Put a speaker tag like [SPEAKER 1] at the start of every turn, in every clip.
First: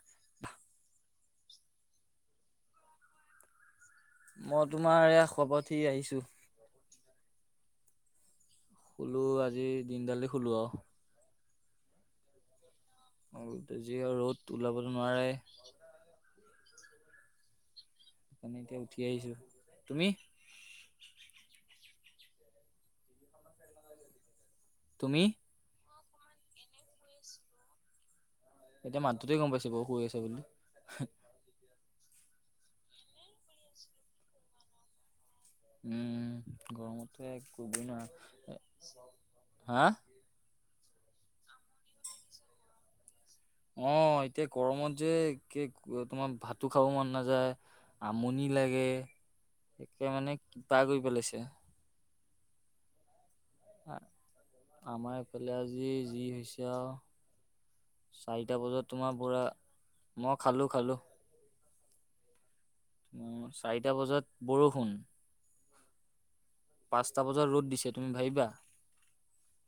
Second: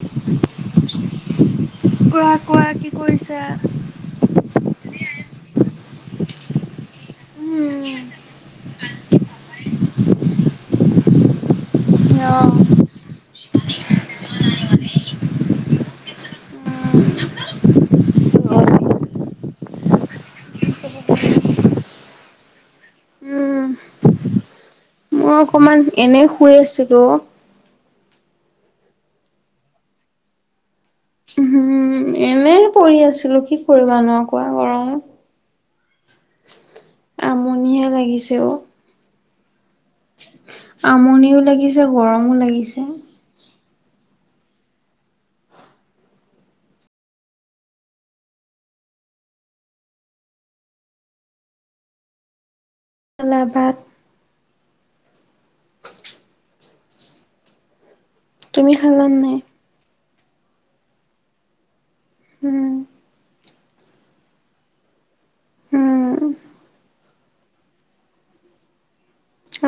[SPEAKER 1] কোৱা, কোৱা কি কৰিছা?
[SPEAKER 2] মই তোমাৰ এয়া শুৱাপা উঠি আহিছোঁ।
[SPEAKER 1] উম।
[SPEAKER 2] শুলো আজি দিনডালে শুলো আৰু।
[SPEAKER 1] অ'।
[SPEAKER 2] অ', যিহে ৰ'দ ওলাবটো নোৱাৰেই। তেনেকে উঠি আহিছোঁ, তুমি?
[SPEAKER 1] [inaudible] উম
[SPEAKER 2] তুমি?
[SPEAKER 1] মই অকমান এনে শুই আছিলোঁ অ'।
[SPEAKER 2] এতিয়া মাতটোতে গম পাইছোঁ বাৰু শুই আছা বুলি।
[SPEAKER 1] উহুম, এনে পৰি আছিলোঁ কি কৰিবা নো আৰু কোৱা গৰমত।
[SPEAKER 2] উম, গৰমত [unintelligible]
[SPEAKER 1] আমনিহে লাগিছে অ
[SPEAKER 2] নোৱাৰ হা'!
[SPEAKER 1] আমনিও লাগিছে, গৰমো লাগিছে।
[SPEAKER 2] অ', এতিয়া গৰমত যে একে তোমাৰ ভাতো খাব মন নাযায়। আমনি লাগে একে মানে কিবা কৰি পেলাইছে।
[SPEAKER 1] খালা ভাত?
[SPEAKER 2] আমাৰ ইফালে আজি যি হৈছে আৰু! চাৰিটা
[SPEAKER 1] তুমি
[SPEAKER 2] বজাত
[SPEAKER 1] খালা
[SPEAKER 2] তোমাৰ
[SPEAKER 1] নাই?
[SPEAKER 2] পুৰা, মই খালোঁ, খালোঁ।
[SPEAKER 1] উম।
[SPEAKER 2] চাৰিটা বজাত বৰষুণ।
[SPEAKER 1] উম।
[SPEAKER 2] পাঁচটা বজাত ৰ'দ দিছে তুমি ভাবিবা!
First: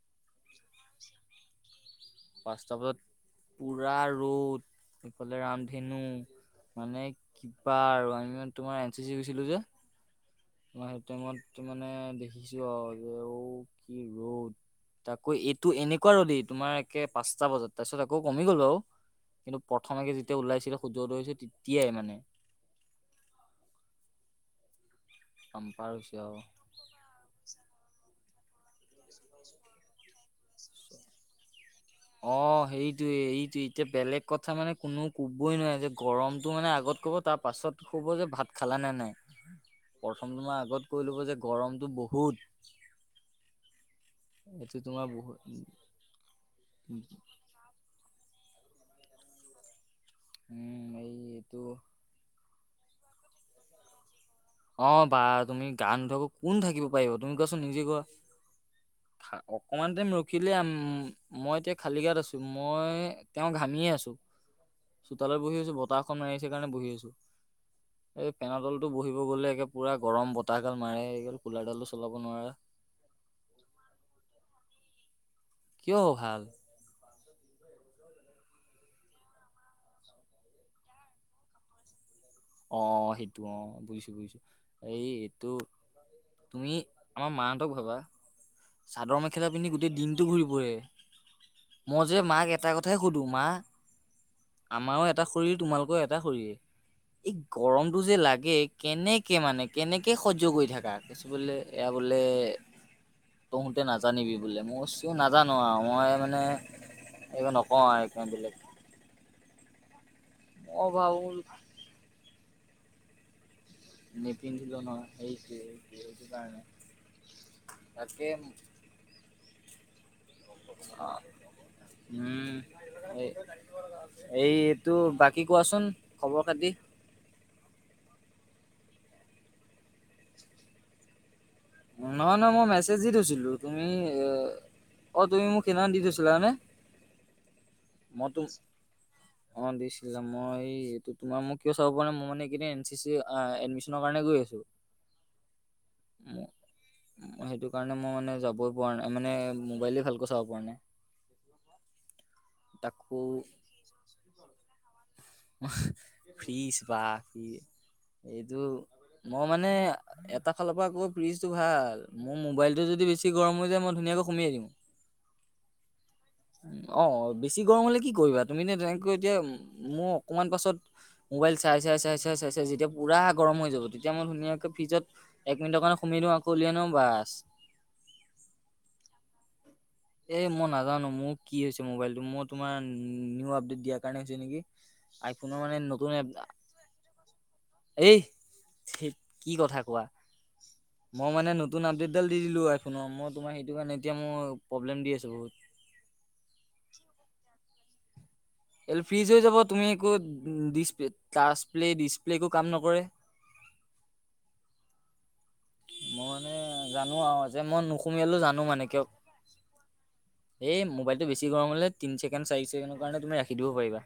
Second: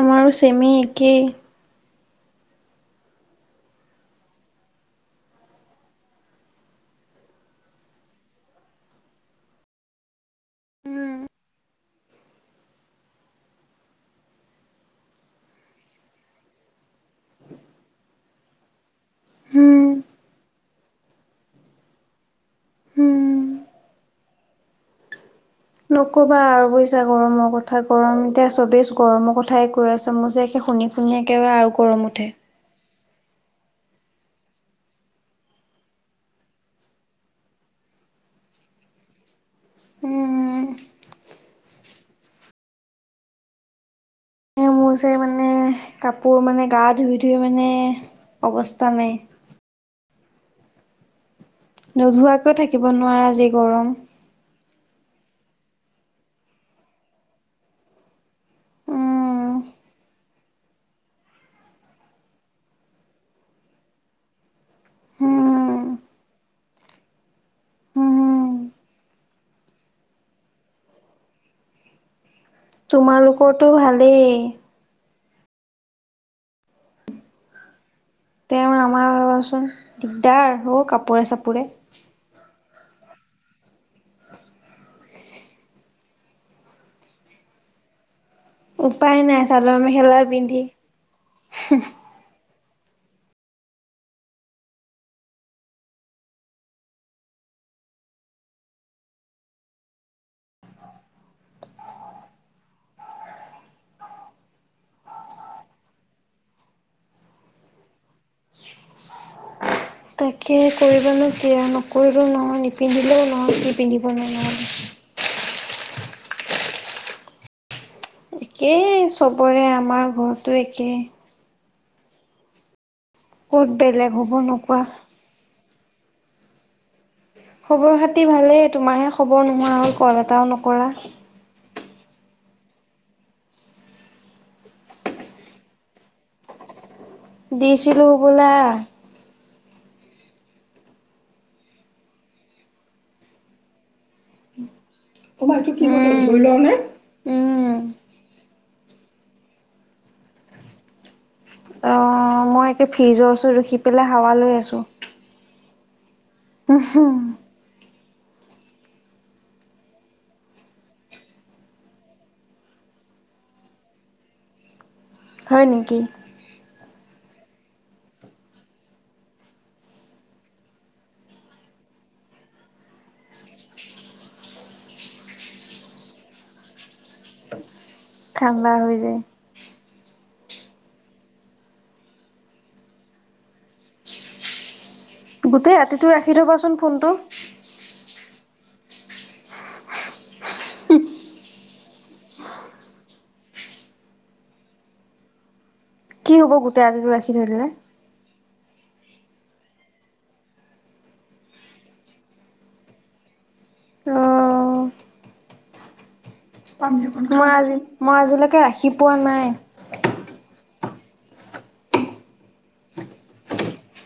[SPEAKER 1] আমাৰো চেমে একে।
[SPEAKER 2] পাঁচটা বজত পুৰা ৰ'দ ইফালে ৰামধেনু মানে কিবা আৰু আমি মানে তোমাৰ এন চি চি [unintelligible] যে মই সেইটো
[SPEAKER 1] উম
[SPEAKER 2] টাইমত মানে দেখিছোঁ আৰু যে ঔ কি ৰ'দ। তাকো এইটো এনেকুৱা ৰ'দেই তোমাৰ একে পাঁচটা বজাত, তাৰপিছত আকৌ কমি গ'ল বাৰু। কিন্তু
[SPEAKER 1] উম
[SPEAKER 2] প্ৰথমেকে যেতিয়া ওলাইছিলে সূৰ্য্য উদয় হৈছিল তেতিয়াই মানে।
[SPEAKER 1] উম
[SPEAKER 2] বাম্পাৰ হৈছে
[SPEAKER 1] নক'বা আৰু বুইছা গৰমৰ কথা, গৰম এতিয়া চবেই গৰমৰ কথাই কৈ আছোঁ। মোৰ যে একে শুনি-শুনি একেবাৰে আৰু গৰম উঠে।
[SPEAKER 2] অহ, এই এইটো এতিয়া বেলেগ কথা মানে কোনোও ক'বই নোৱাৰে যে গৰমতটো মানে আগত ক'ব তাৰপাছত ক'ব যে ভাত খালা নে নাই। প্ৰথমটো মই
[SPEAKER 1] উম
[SPEAKER 2] আগত কৈ ল'ব যে গৰমটো বহুত। এইটো
[SPEAKER 1] মোৰ
[SPEAKER 2] তোমাৰ
[SPEAKER 1] চাই
[SPEAKER 2] বহুত
[SPEAKER 1] মানে কাপোৰ মানে গা ধুই-ধুই মানে অৱস্থা নাই।
[SPEAKER 2] উম। এই এইটো
[SPEAKER 1] নোধোৱাকৈ থাকিব নোৱাৰা যি গৰম।
[SPEAKER 2] অহ, বা তুমি গা নুধোৱাকে কোন থাকিব পাৰিব, তুমি কোৱাচোন নিজে কোৱা। অকমান টাইম ৰ ৰখিলে মই এতিয়া খালী গাত আছোঁ। মই এতিয়াওঁ ঘামিয়ে আছোঁ। চোতালত বহি আছোঁ বতাহ এখন মাৰি আছিল কাৰণে বহি আছোঁ। এই ফেনৰ তলতো বহি-বহি গ'লে একে পুৰা গৰম বতাহ গাল মাৰে। গ'লে কুলাৰডালো চলাব নোৱাৰা।
[SPEAKER 1] তোমালোকৰটো ভালেই।
[SPEAKER 2] কিয় ভাল?
[SPEAKER 1] তেওঁ আমাৰ দিয়াচোন দিগদাৰ হ' কাপোৰে-চাপোৰে।
[SPEAKER 2] অহ, সেইটো অহ, বুজিছো-বুজিছো। এই এইটো তুমি, আমাৰ মাহঁতক ভাবা। চাদৰ
[SPEAKER 1] উপায় নাই
[SPEAKER 2] মেখেলা পিন্ধি
[SPEAKER 1] চাদৰ
[SPEAKER 2] গোটেই
[SPEAKER 1] মেখেলা
[SPEAKER 2] দিনতটো ঘূৰি
[SPEAKER 1] পিন্ধি
[SPEAKER 2] ফুৰে। মই যে মাক এটা কথাই সুধো। মা আমাৰো এটা শৰীৰ তোমালোকৰো এটা শৰীৰ। এই গৰমতটো যে লাগে, কেনেকে মানে কেনেকে সহ্য কৰি থাকা। থাকি বলে, এয়া বোলে তহোতে নাজানিবি বোলে, মই কৈছোঁ নাজানো আৰু মই মানে এইবোৰ নকওঁ আৰু এইকাৰণে বেলেগ।
[SPEAKER 1] তাকে
[SPEAKER 2] মই ভাবো
[SPEAKER 1] কৰিবনো কিয়া নকৰিলোঁ নহয়, নিপিন্ধিলেও নহয়। কি পিন্ধিবনো নহ'লে।
[SPEAKER 2] নিপিন্ধিলো নহয়, এইতোয়ে-এইতোয়ে এইতো কাৰণে তাকে
[SPEAKER 1] এই চবৰে, আমাৰ ঘৰটো একেই।
[SPEAKER 2] উম, এই
[SPEAKER 1] ক'ত বেলেগ হ'ব নোকোৱা।
[SPEAKER 2] এইটো বাকী কি কোৱাচোন খবৰ খাতি?
[SPEAKER 1] খবৰ খাতি ভালেই। তোমাৰহে খবৰ নোহোৱা হ'ল কল এটাও নকৰা।
[SPEAKER 2] নহয়, নহয়। মই মেছেজ দি থৈছিলোঁ তুমি এ অহ, তুমি মোক সেইদিনাখন দি থৈছিলা হয় নে?
[SPEAKER 1] দিছিলোঁ বোলা।
[SPEAKER 2] অহ। অহ, দিছিলা। মই এইটো তোমাৰ মোক কিয় চাব পৰা নাই, মই মানে এই কেইদিন এন চি চি এডমিশ্যন কাৰণে গৈ আছোঁ। [inaudible]
[SPEAKER 1] তোমাৰটো কি, উম, ধুই ললা নে?
[SPEAKER 2] সেইটো কাৰণে মই মানে যাবই পৰা নাই, মানে মোবাইলে ভালকৈ চাব পৰা নাই।
[SPEAKER 1] অহ, মই একে
[SPEAKER 2] তাকো
[SPEAKER 1] ফ্ৰিজৰ ওচৰত ৰখি পেলাই হাৱা লৈ আছোঁ।
[SPEAKER 2] ফ্ৰিজ বা কি এইটো মই মানে এটা ফালৰ পৰা আকৌ ফ্ৰিজটো ভাল। মোৰ মোবাইলটো যদি বেছি গৰম হৈ যায় মই ধুনীয়াকৈ সোমেই দিওঁ। [inaudible]
[SPEAKER 1] হয় নেকি?
[SPEAKER 2] অহ, বেছি গৰম হ'লে কি কৰিবা। তুমি এ তেনেকৈ এতিয়া মোৰ অকমান পাছত মোবাইল চাই-চাই-চাই-চাই-চাই-চাই যেতিয়া পুৰা গৰম হৈ যাব, তেতিয়া মই ধুনীয়াকে ফ্ৰিজত এক মিনিটৰ কাৰে সোমেই দিওঁ আকৌ উলিয়াই আনো বাছ।
[SPEAKER 1] ঠাণ্ডা হৈ যায়।
[SPEAKER 2] এ মই নাজানোঁ মোৰ কি হৈছে মোবাইলটো। মই তোমাৰ নিউ আপডেট দিয়াৰ কাৰণে হৈছে নেকি। আইফোনৰ মানে
[SPEAKER 1] গোটেই
[SPEAKER 2] নতুন
[SPEAKER 1] ৰাতিটো ৰাখি থবাচোন ফোনটো।
[SPEAKER 2] এই, কি কথা কোৱা? মই মানে নতুন আপডেটডাল দি দিলোঁ আইফোনৰ। মই তোমাৰ সেইটো কাৰণে এতিয়া মোৰ প্ৰব্লেম দি আছে বহুত।
[SPEAKER 1] কি হ'ব গোটেই আজিো ৰাখি ধৰিলে।
[SPEAKER 2] ফ্ৰিজ হৈ যাব তুমি একো চ প্লে ডিছপ্লে একো কাম নকৰে।
[SPEAKER 1] অ'
[SPEAKER 2] মই মানে
[SPEAKER 1] পানী
[SPEAKER 2] জানো
[SPEAKER 1] অকণ
[SPEAKER 2] আৰু যে
[SPEAKER 1] আজি
[SPEAKER 2] মই নোসুমিয়ালো
[SPEAKER 1] আজিলৈকে
[SPEAKER 2] জানো
[SPEAKER 1] ৰাখি
[SPEAKER 2] মানে কিয়
[SPEAKER 1] পোৱা নাই
[SPEAKER 2] এই মোবাইলটো বেছিৰম হলে তি চছেকেড চি চছেকেণ্ডৰ কাৰণে তুমি ৰাখি দিব পাৰিবা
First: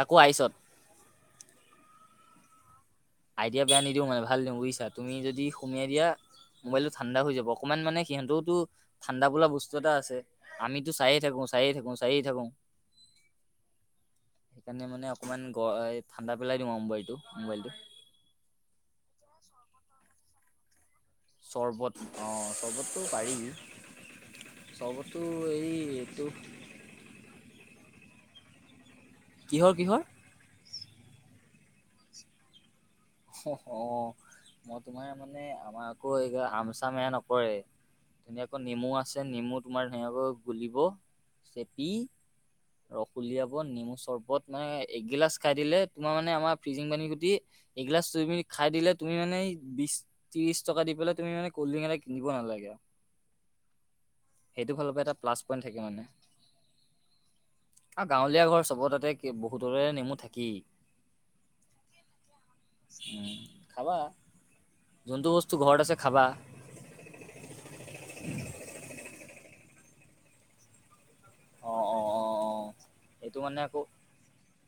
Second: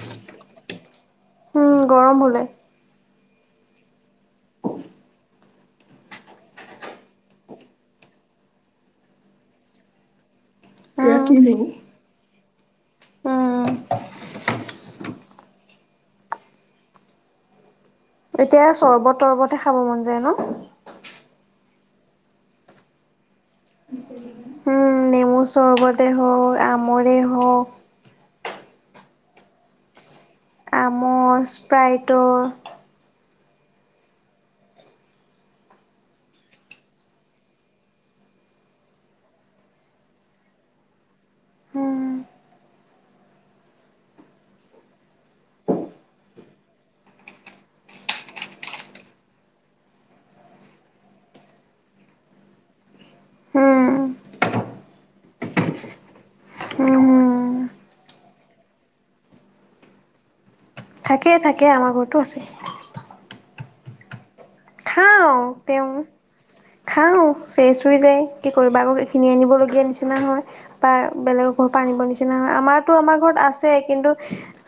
[SPEAKER 2] তাকো আইচত।
[SPEAKER 1] উম গৰম হ'লে?
[SPEAKER 2] আইডিয়া বেয়া নিদিও মানে ভাল দিওঁ বুজিছা তুমি যদি সুমাই দিয়া মোবাইলতটো ঠাণ্ডা হৈ যাব অকণমান মানে সিহঁতওতো ঠাণ্ডা বোা বস্তু এটা আছে। আমিতো চায়ে
[SPEAKER 1] এতিয়া কি
[SPEAKER 2] থাকো
[SPEAKER 1] নেমু?
[SPEAKER 2] চায়ে থাকো চায়ে থাকো।
[SPEAKER 1] উম
[SPEAKER 2] সেইকাৰণে মানে অকণমান গ ঠাণ্ডা পেলাই দিওঁ আৰু মোবাইলটো মোবাইল টো।
[SPEAKER 1] এতিয়া চৰ্বত তৰ্বতহে খাব মন যায় ন'।
[SPEAKER 2] চৰ্বত অ' চৰ্বততটো পাৰি।
[SPEAKER 1] উম
[SPEAKER 2] চবতো এই এইটো
[SPEAKER 1] মৰে হওক
[SPEAKER 2] কিহৰ কিহৰ
[SPEAKER 1] আম স্প্ৰাইটৰ
[SPEAKER 2] অ', অ' মই তোমাৰ মানে আমাৰ আকৌ এই হাম চাম এয়া নকৰে ধুনীয়াকৈ নেমু আছে নেমু তোমাৰ ধুনীয়াকৈ গুলিব চেপি
[SPEAKER 1] উম
[SPEAKER 2] ৰস উলিয়াব নেমু চৰ্বত মানে এগিলাচ খাই দিলে তোমাৰ মানে আমাৰ ফ্ৰিজিং পানী গুটি এইগিলাছ তুমি খাই দিলে তুমি মানে বি ত্ৰিশ টকা দি পেলাই তুমি মানে কল্ড ড্ৰিংক এটা কিনিব নালাগে।
[SPEAKER 1] উম
[SPEAKER 2] সেইটো ফালৰ পৰা এটা্লাছ পইণ্টাকে মানে।
[SPEAKER 1] উম উম
[SPEAKER 2] আৰু গাঁৱলীয়া ঘৰ চ'ব তাতে বহুতৰে নেমু থাকি।
[SPEAKER 1] থাকেই থাকে আমাৰ ঘৰতো আছে।
[SPEAKER 2] উম, খাবা যোনটোু
[SPEAKER 1] খাওঁ
[SPEAKER 2] বস্তু ঘৰত আছে
[SPEAKER 1] তেওঁ
[SPEAKER 2] খাবা।
[SPEAKER 1] খাওঁ চে চুই যায় কি কৰিবা আকৌ এইখিনি আনিবলগীয়া নিচিনা হয়। বা বেলেগৰ ঘৰ পৰা
[SPEAKER 2] অ',
[SPEAKER 1] আনিব
[SPEAKER 2] অ', অ',
[SPEAKER 1] নিচিনা
[SPEAKER 2] অ',
[SPEAKER 1] আমাৰতো আমাৰ
[SPEAKER 2] এইটো
[SPEAKER 1] ঘৰত
[SPEAKER 2] মানে আকৌ
[SPEAKER 1] আছেই কিন্তু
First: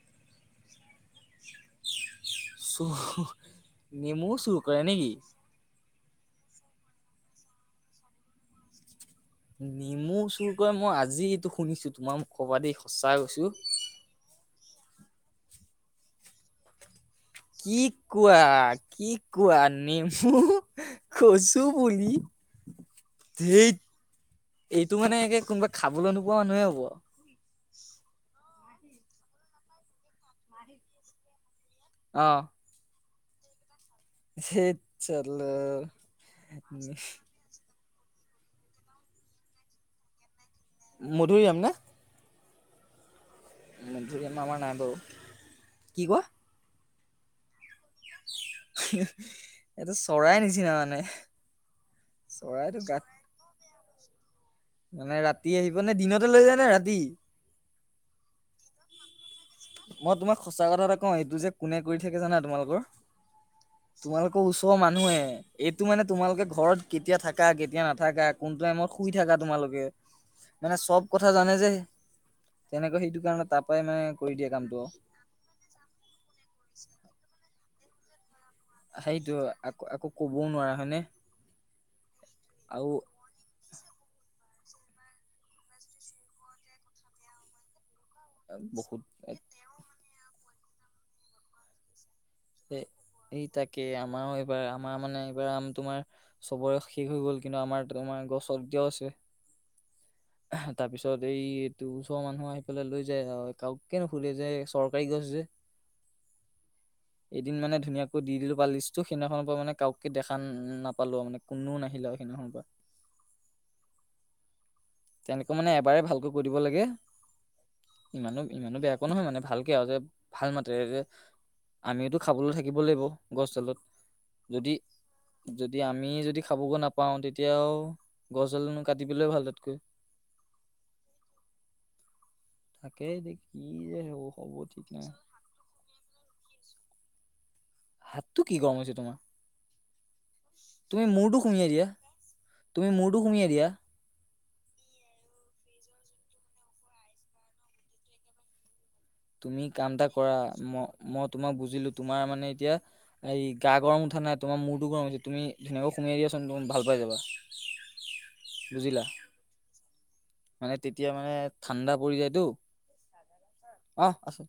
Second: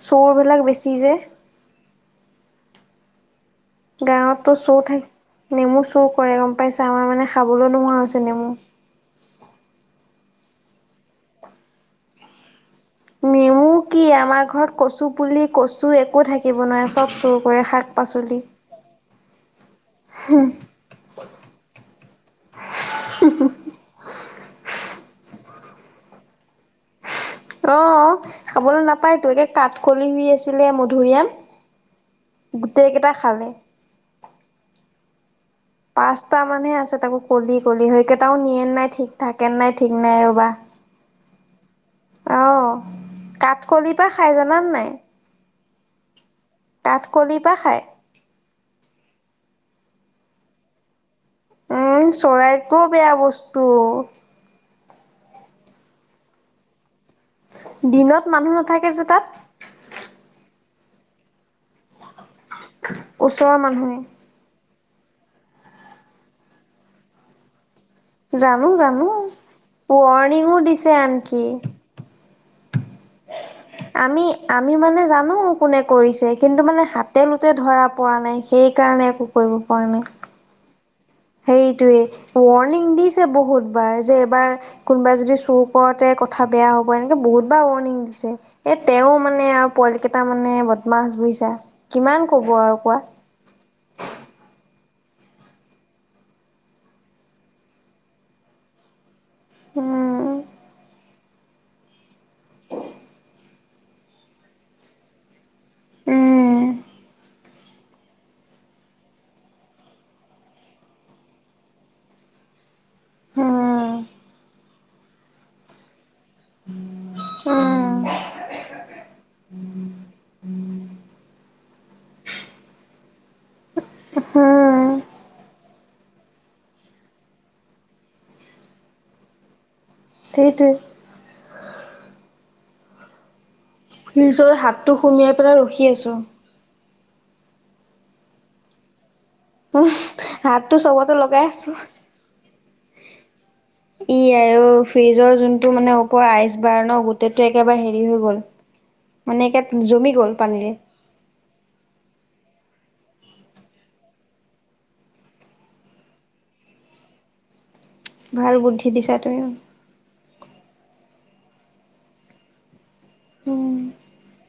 [SPEAKER 1] চৰবিলাক বেছি যে।
[SPEAKER 2] চুৰ নেমু
[SPEAKER 1] গাঁৱততো
[SPEAKER 2] চুৰ
[SPEAKER 1] চোৰ
[SPEAKER 2] কৰে
[SPEAKER 1] থাক
[SPEAKER 2] নেকি?
[SPEAKER 1] নেমু চুৰ কৰে গম পাইছে আমাৰ মানে খাবলৈও নোহোৱা হৈছে নেমু।
[SPEAKER 2] নেমু চুৰ কৰে মই আজি এইটো শুনিছো তোমাৰ মুখৰ পৰা দে সঁচাই কৈছো।
[SPEAKER 1] নেমু কি আমাৰ ঘৰত কচু পুলি কচু একো থাকিব নোৱাৰে চব চুৰ কৰে
[SPEAKER 2] কি
[SPEAKER 1] শাক
[SPEAKER 2] কোৱা
[SPEAKER 1] পাচলি।
[SPEAKER 2] কি কোৱা নেমু কচু বুলি ধেত এইটো মানে একে কোনোবা খাবলৈ নোপোৱা মানুহে হ'ব।
[SPEAKER 1] অ' খাবলৈ নাপায় তো একে কাঠ কলি হৈ আছিলে মধুৰিআম
[SPEAKER 2] অ'
[SPEAKER 1] গোটেইকেইটা খালে।
[SPEAKER 2] ধেত চলা।
[SPEAKER 1] পাঁচটা মানহে আছে তাকো কলি কলি হেই কেইটাও নিয়ে নাই ঠিক থাকেন নাই ঠিক নাই ৰবা।
[SPEAKER 2] মধুৰআম নে?
[SPEAKER 1] অ' কাঠ কলিৰ পৰা
[SPEAKER 2] মধুৰিআম
[SPEAKER 1] খাই
[SPEAKER 2] আমাৰ
[SPEAKER 1] জানানে নাই।
[SPEAKER 2] বাৰু। কি কোৱা?
[SPEAKER 1] কাঁঠকলিৰ পৰা খায়।
[SPEAKER 2] এইটো চৰাই নিচিনা মানে।
[SPEAKER 1] উম,
[SPEAKER 2] চৰাইটো
[SPEAKER 1] চৰাইটোও
[SPEAKER 2] গাত
[SPEAKER 1] বেয়া বস্তু।
[SPEAKER 2] মানে ৰাতি আহিব নে দিনতে লৈ যায় নে ৰাতি?
[SPEAKER 1] দিনত মানুহ নাথাকে যে তাত।
[SPEAKER 2] মই তোমাক সঁচা কথা এটা কওঁ এইটো যে কোনে কৰি থাকে জানা তোমালোকৰ
[SPEAKER 1] ওচৰৰ মানুহে,
[SPEAKER 2] তোমালোক আকৌ ওচৰৰ মানুহে এইটো মানে তোমালোকে ঘৰত কেতিয়া থাকা কেতিয়া নাথাকা কোন
[SPEAKER 1] জানো
[SPEAKER 2] টাইমত
[SPEAKER 1] জানো।
[SPEAKER 2] শুই থাকা তোমালোকে
[SPEAKER 1] ৱৰ্ণিঙো
[SPEAKER 2] মানে
[SPEAKER 1] দিছে
[SPEAKER 2] চব কথা
[SPEAKER 1] আনকি।
[SPEAKER 2] জানে যে তেনেকৈ সেইটো কাৰণে তাৰ পৰাই মানে
[SPEAKER 1] আমি
[SPEAKER 2] কৰি দিয়ে
[SPEAKER 1] আমি
[SPEAKER 2] কামটো
[SPEAKER 1] মানে জানো কোনে কৰিছে কিন্তু মানে হাতে লোতে ধৰা পৰা নাই সেইকাৰণে একো
[SPEAKER 2] সেইটো
[SPEAKER 1] কৰিব
[SPEAKER 2] আকৌ
[SPEAKER 1] পৰা নাই
[SPEAKER 2] আকৌ ক'বও নোৱাৰা হয়নে
[SPEAKER 1] হেইটোৱে ৱাৰ্ণিং
[SPEAKER 2] আৰু
[SPEAKER 1] দিছে বহুতবাৰ যে এবাৰ কোনোবাই যদি চুৰ কৰতে কথা বেয়া হ'ব এনেকে বহুত বাৰ ৱাৰ্ণিং দিছে এ
[SPEAKER 2] বহুত
[SPEAKER 1] তেওঁ মানে আৰু পোৱালিকেইটা মানে বদমাছ বুজিছা কিমান কব আৰু কোৱা
[SPEAKER 2] এই তাকেই আমাৰ এইবাৰ আমাৰ মানে এইবাৰ আম তোমাৰ চবৰে শেষ হৈ গ'ল কিন্তু আমাৰ তোমাৰ গছত এতিয়াও
[SPEAKER 1] উম
[SPEAKER 2] আছে তাৰপিছত এই এইটো ওচৰৰ মানুহ আহি পেলাই লৈ যায় আৰু কাওকে নুশুধে যে চৰকাৰী গছ যে
[SPEAKER 1] উম
[SPEAKER 2] এদিন মানে ধুনীয়াকৈ দি দিলো পালিষ্টটো সেইদিনাখনৰ পৰা মানে কউকে দেখা নাপালো আৰু মানে কোনো নাহিলে সেইদিনাখনৰ পৰা
[SPEAKER 1] হম
[SPEAKER 2] তেনেকৈ মানে এবাৰে ভালকৈ কৈ দিব লাগে
[SPEAKER 1] উম
[SPEAKER 2] ইমানো ইমানো বেয়াকৈ নহয় মানে ভালকে আৰু যে ভাল মাতে যে আমিওতু খাবলৈ থাকিব লাগিব গছডালত
[SPEAKER 1] উহম
[SPEAKER 2] যদি যদি আমিয়ে যদি খাব গে নাপাওঁ তেতিয়াও গছডালনো কাটি পেলোৱা ভাল তাতকৈ
[SPEAKER 1] সেইটোৱে
[SPEAKER 2] তাকে কি যে হ'ব
[SPEAKER 1] নিজৰ
[SPEAKER 2] হ'ব ঠিক
[SPEAKER 1] হাতটো
[SPEAKER 2] নাই
[SPEAKER 1] সুমিয়াই পেলাই ৰখি আছো
[SPEAKER 2] হাতটো কি গৰম হৈছে তোমাৰ
[SPEAKER 1] উম হাতটো
[SPEAKER 2] তুমি
[SPEAKER 1] চবতে
[SPEAKER 2] মূৰটো
[SPEAKER 1] লগাই আছো।
[SPEAKER 2] সুমিয়াই দিয়া তুমি মূৰটো সুমিয়াই দিয়া
[SPEAKER 1] ই আৰু ফ্ৰিজৰ যোনটো মানে ওপৰ আইচ বাৰ্ৰ গোটেইটো একেবাৰে হেৰি হৈ গ'ল মানে একে
[SPEAKER 2] তুমি কাম এটা
[SPEAKER 1] জমি গ'ল
[SPEAKER 2] কৰা
[SPEAKER 1] পানীৰে।
[SPEAKER 2] ম মই তোমাক বুজিলো তোমাৰ মানে এতিয়া এই গা গৰম উঠা নাই তোমাৰ মৰটো গৰম হৈ হৈছে তুমি ধুনীয়াকৈ সোমাই দিয়াচোন তুমি ভাল পাই যাবা
[SPEAKER 1] ভাল বুদ্ধি
[SPEAKER 2] বুজিলা
[SPEAKER 1] দিছা তুমি মোক
[SPEAKER 2] মানে তেতিয়া মানে ঠাণ্ডা পৰি যায়তো
[SPEAKER 1] উম
[SPEAKER 2] অ আছে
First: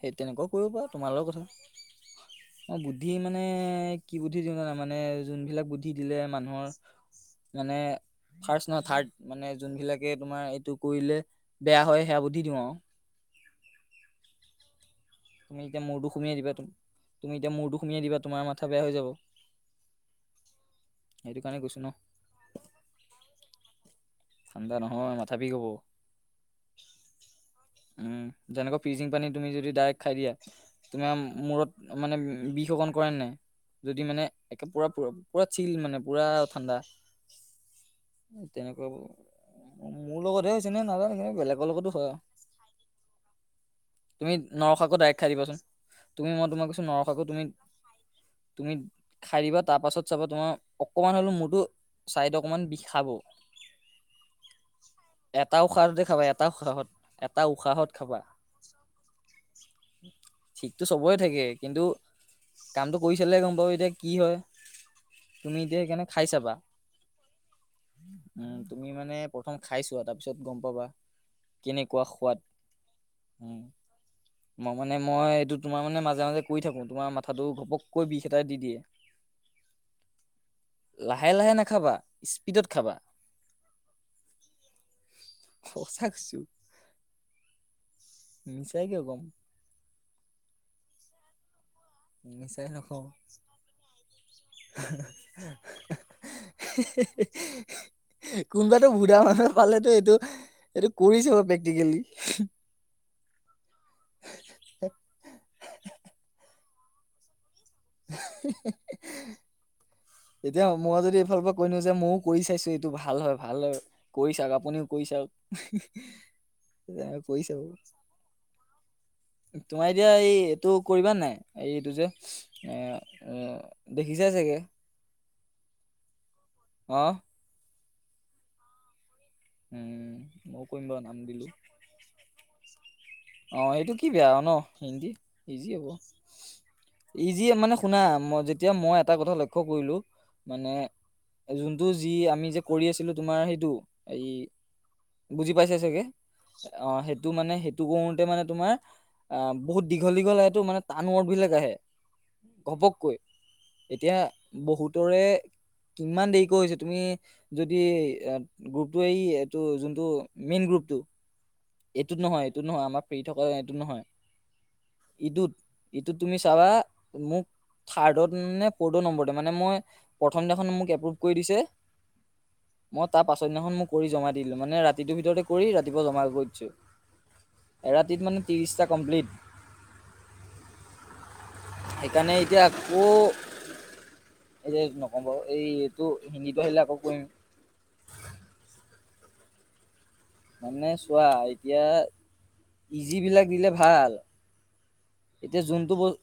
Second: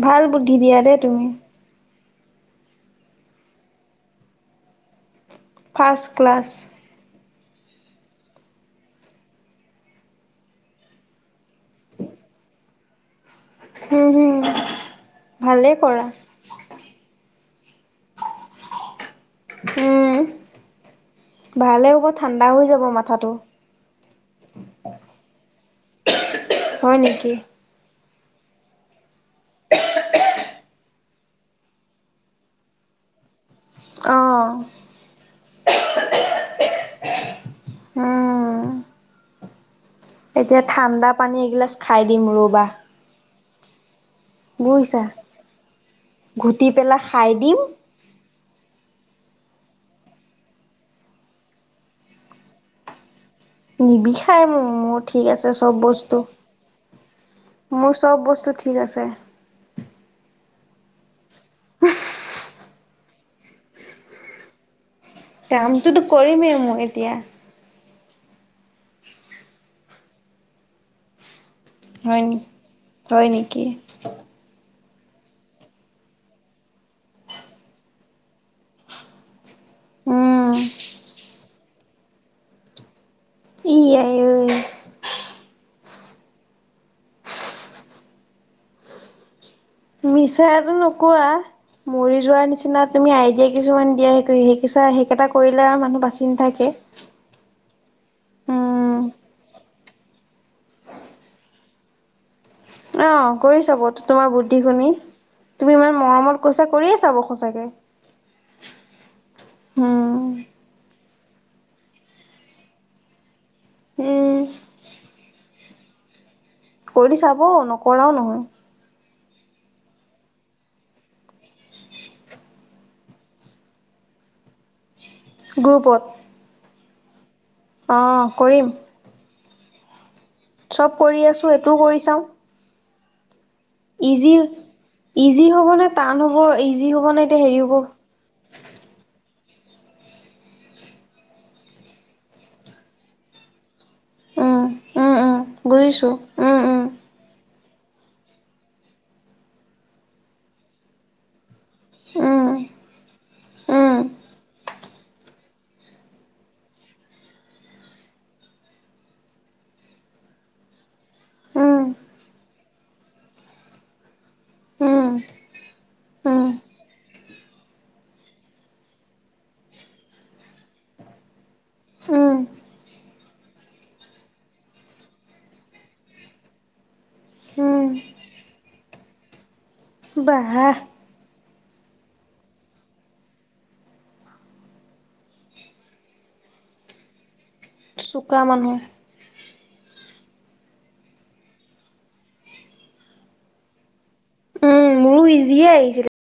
[SPEAKER 2] সেই
[SPEAKER 1] ভাল
[SPEAKER 2] তেনেকুৱাও
[SPEAKER 1] বুদ্ধি
[SPEAKER 2] কৰিব
[SPEAKER 1] দিয়া
[SPEAKER 2] পৰা
[SPEAKER 1] দেই
[SPEAKER 2] তোমাৰ
[SPEAKER 1] তুমি
[SPEAKER 2] লগত কথা। অ বুদ্ধি মানে কি বুদ্ধি দিওঁ জানা মানে যোনবিলাক বুদ্ধি
[SPEAKER 1] ফাৰ্ষ্ট
[SPEAKER 2] দিলে
[SPEAKER 1] ক্লাছ
[SPEAKER 2] মানুহৰ মানে ফাৰ্ষ্ট না থাৰ্ড মানে যোনবিলাকে তোমাৰ এইটো কৰিলে বেয়া হয় সেয়া বুধি দিওঁ আৰু
[SPEAKER 1] উম হুম
[SPEAKER 2] তুমি
[SPEAKER 1] ভালেই
[SPEAKER 2] এতিয়া
[SPEAKER 1] কৰা
[SPEAKER 2] মূৰটো সমিয়াই দিবা ত-তুমি এতিয়া মূৰটো সমিয়াই দিবা তোমাৰ মাথা বেয়া হৈ যাব।
[SPEAKER 1] উম
[SPEAKER 2] সেইটো কাৰণে কৈছো ন
[SPEAKER 1] ভালে হ'ব ঠাণ্ডা হৈ যাব মাথাটো।
[SPEAKER 2] ঠাণ্ডা নহয় মাথাবিহ হব।
[SPEAKER 1] হয় নেকি
[SPEAKER 2] উম যেনেকুৱা পিজিং পানীত। - তুমি যদি ডাইৰেক্ট খাই দিয়া তুমি মূৰত মানে বি অকন কৰে নে নাই? যদি মানে
[SPEAKER 1] অঁ
[SPEAKER 2] একে পোৰা পৰাব- পুৰা চিল মানে পুৰা ঠাণ্ডা
[SPEAKER 1] উম
[SPEAKER 2] তেনেকুৱা মোৰ লগতহে
[SPEAKER 1] এতিয়া
[SPEAKER 2] হৈছে নে
[SPEAKER 1] ঠাণ্ডা
[SPEAKER 2] নাজানো
[SPEAKER 1] পানী
[SPEAKER 2] বেলেগৰ
[SPEAKER 1] এগিলাচ
[SPEAKER 2] লগতো
[SPEAKER 1] খাই
[SPEAKER 2] হয়
[SPEAKER 1] দিম ৰ'বা
[SPEAKER 2] তুমি নৰসাকো
[SPEAKER 1] বুজিছা
[SPEAKER 2] আখ্যা দিবাচোন তুমি মই তোমাক
[SPEAKER 1] ঘুটি
[SPEAKER 2] কৈছো
[SPEAKER 1] পেলাই
[SPEAKER 2] নৰসাকো
[SPEAKER 1] খাই
[SPEAKER 2] তুমি।
[SPEAKER 1] দিম
[SPEAKER 2] - তুমি খাই দিবা তাৰ পাছত চাবা তোমাৰ অকণমান হ'লো মূৰটো চাইদ অকণমান বিষাব।
[SPEAKER 1] নিবিষাই মোৰ মোৰ ঠিক আছে
[SPEAKER 2] এটা
[SPEAKER 1] চব
[SPEAKER 2] উশাহতে
[SPEAKER 1] বস্তু
[SPEAKER 2] খাবা এটা উশাহত এটা উশাহত
[SPEAKER 1] মোৰ
[SPEAKER 2] খাবা
[SPEAKER 1] চব বস্তু। - তো ঠিক আছে
[SPEAKER 2] ঠিকতো চবৰে থাকে কিন্তু কামটো কৰি চালেহে গম পাবি তই কি হয় তুমি এতিয়া
[SPEAKER 1] কামটোতো
[SPEAKER 2] সেইকাৰণে খাই
[SPEAKER 1] কৰিমেই
[SPEAKER 2] চাবা।
[SPEAKER 1] মোৰ এতিয়া
[SPEAKER 2] উম, তুমি মানে প্ৰথম খাই ছোৱা তাৰ পিছত গম পাবা। কেনেকুৱা
[SPEAKER 1] হয়
[SPEAKER 2] সোৱাদ!
[SPEAKER 1] হয় নেকি
[SPEAKER 2] উম। মই মানে মই এইটো তোমাৰ মানে মাজে মাজে কৰি থাকো তোমাৰ মাথাটো ঘপককৈ বিষ এটাই দি দিয়ে। [unintelligible]
[SPEAKER 1] উম।
[SPEAKER 2] লাহে লাহে নাখাবা, স্পিদত খাবা।
[SPEAKER 1] কি আই অই
[SPEAKER 2] সঁচা কৈছো। মিচাকে কিয় কম।
[SPEAKER 1] মিছাটো নোকোৱা মৰি যোৱাৰ
[SPEAKER 2] মিছাই
[SPEAKER 1] নিচিনা
[SPEAKER 2] নকওঁ
[SPEAKER 1] তুমি আইডিয়া কিছুমান দিয়া শিকাইছা সেইকেইটা কৰিলে আৰু মানুহ বাচি নাথাকে।
[SPEAKER 2] [unintelligible] কোনোবাটো
[SPEAKER 1] উম
[SPEAKER 2] ভোদা মানুহে পালেটো এইটো এইটো কৰি চাব প্ৰেক্টিকেলি।
[SPEAKER 1] অ, কৰি চাব তো তোমাৰ বুদ্ধি শুনি। তুমি ইমান মৰমত কৈছা কৰিয়ে চাব সচাকে।
[SPEAKER 2] [unintelligible]
[SPEAKER 1] উম।
[SPEAKER 2] মই যদি এইফালৰ পৰা কৈ দিওঁ যে মইও কৰি চাইছো এইটো ভাল হয়, ভাল হয় কৰি
[SPEAKER 1] উম।
[SPEAKER 2] চাওক আপুনিও কৰি চাওক। [unintelligible]
[SPEAKER 1] কৰি চাব নকৰাও নহয়।
[SPEAKER 2] তোমাৰ এতিয়া এই এইটো কৰিবা নাই এই এইটো যে এ অ দেখিছাই চাগে?
[SPEAKER 1] গ্ৰুপত?
[SPEAKER 2] অ।
[SPEAKER 1] অ, কৰিম।
[SPEAKER 2] উম। ময়ো কৰিম
[SPEAKER 1] চব
[SPEAKER 2] বাৰু নাম
[SPEAKER 1] কৰি
[SPEAKER 2] দিলো
[SPEAKER 1] আছো এইটোও কৰি চাওঁ।
[SPEAKER 2] [unintelligible] অ এইটো কি বেয়া
[SPEAKER 1] ইজি
[SPEAKER 2] ন হিন্দী ইজি হ'ব
[SPEAKER 1] নে টান ইজি হ'ব নে এতিয়া
[SPEAKER 2] ইজিয়ে
[SPEAKER 1] হেৰি হ'ব
[SPEAKER 2] মানে শুনা মই য এতিয়া মই এটা কথা লক্ষ্য কৰিলো মানে যোনটো যি আমি যে কৰি আছিলো তোমাৰ সেইটো এই
[SPEAKER 1] উম উম উম
[SPEAKER 2] বুজি পাইছাই চাগে?
[SPEAKER 1] বুজিছোঁ উম
[SPEAKER 2] অ,
[SPEAKER 1] উম
[SPEAKER 2] সেইটো মানে সে ইটো কৰোতে মানে তোমাৰ আহ বহুত দীঘল দীঘল সেটো মানে টান ৱৰ্ডবিলাক আহে। ঘপককৈ,
[SPEAKER 1] উম উম।
[SPEAKER 2] এতিয়া বহুতৰে কিমান দেৰিকৈ হৈছে তুমি যদি এই গ্ৰুপটো এই এইটো যোনটো মেইন গ্ৰুপটো
[SPEAKER 1] উম,
[SPEAKER 2] এইটোত নহয়, এইটোত নহয় আমাৰ ফ্ৰী থকা এইটোত নহয়। ইটোত। ইটোত তুমি চাবা মোক থাৰ্ডত নে ফৰ্থত নম্বৰতে মানে মই প্ৰথমদিনাখন মোক এপপ্ৰোভ কৰি দিছে মই তাৰ পাছৰদিনাখন মই কৰি জমা দিলো, মানে ৰাতিটোৰ ভিতৰতে কৰি ৰাতিপুৱা জমা কৰি দিছো। এৰাতিত মানে ত্ৰিশটা কমপ্লিট।
[SPEAKER 1] ৱাহ!
[SPEAKER 2] সেইকাৰণে এতিয়া আকৌ এতিয়া নকৰো বাৰু এইটো হিন্দীটো আহিলে আকৌ কৰিম।
[SPEAKER 1] চোকা মানুহ।
[SPEAKER 2] মানে চোৱা এতিয়া ইজিবিলাক দিলে ভাল।
[SPEAKER 1] উম মোৰো
[SPEAKER 2] এতিয়া
[SPEAKER 1] ইজিয়ে
[SPEAKER 2] যোনটো
[SPEAKER 1] আহিছিল
[SPEAKER 2] বস্তু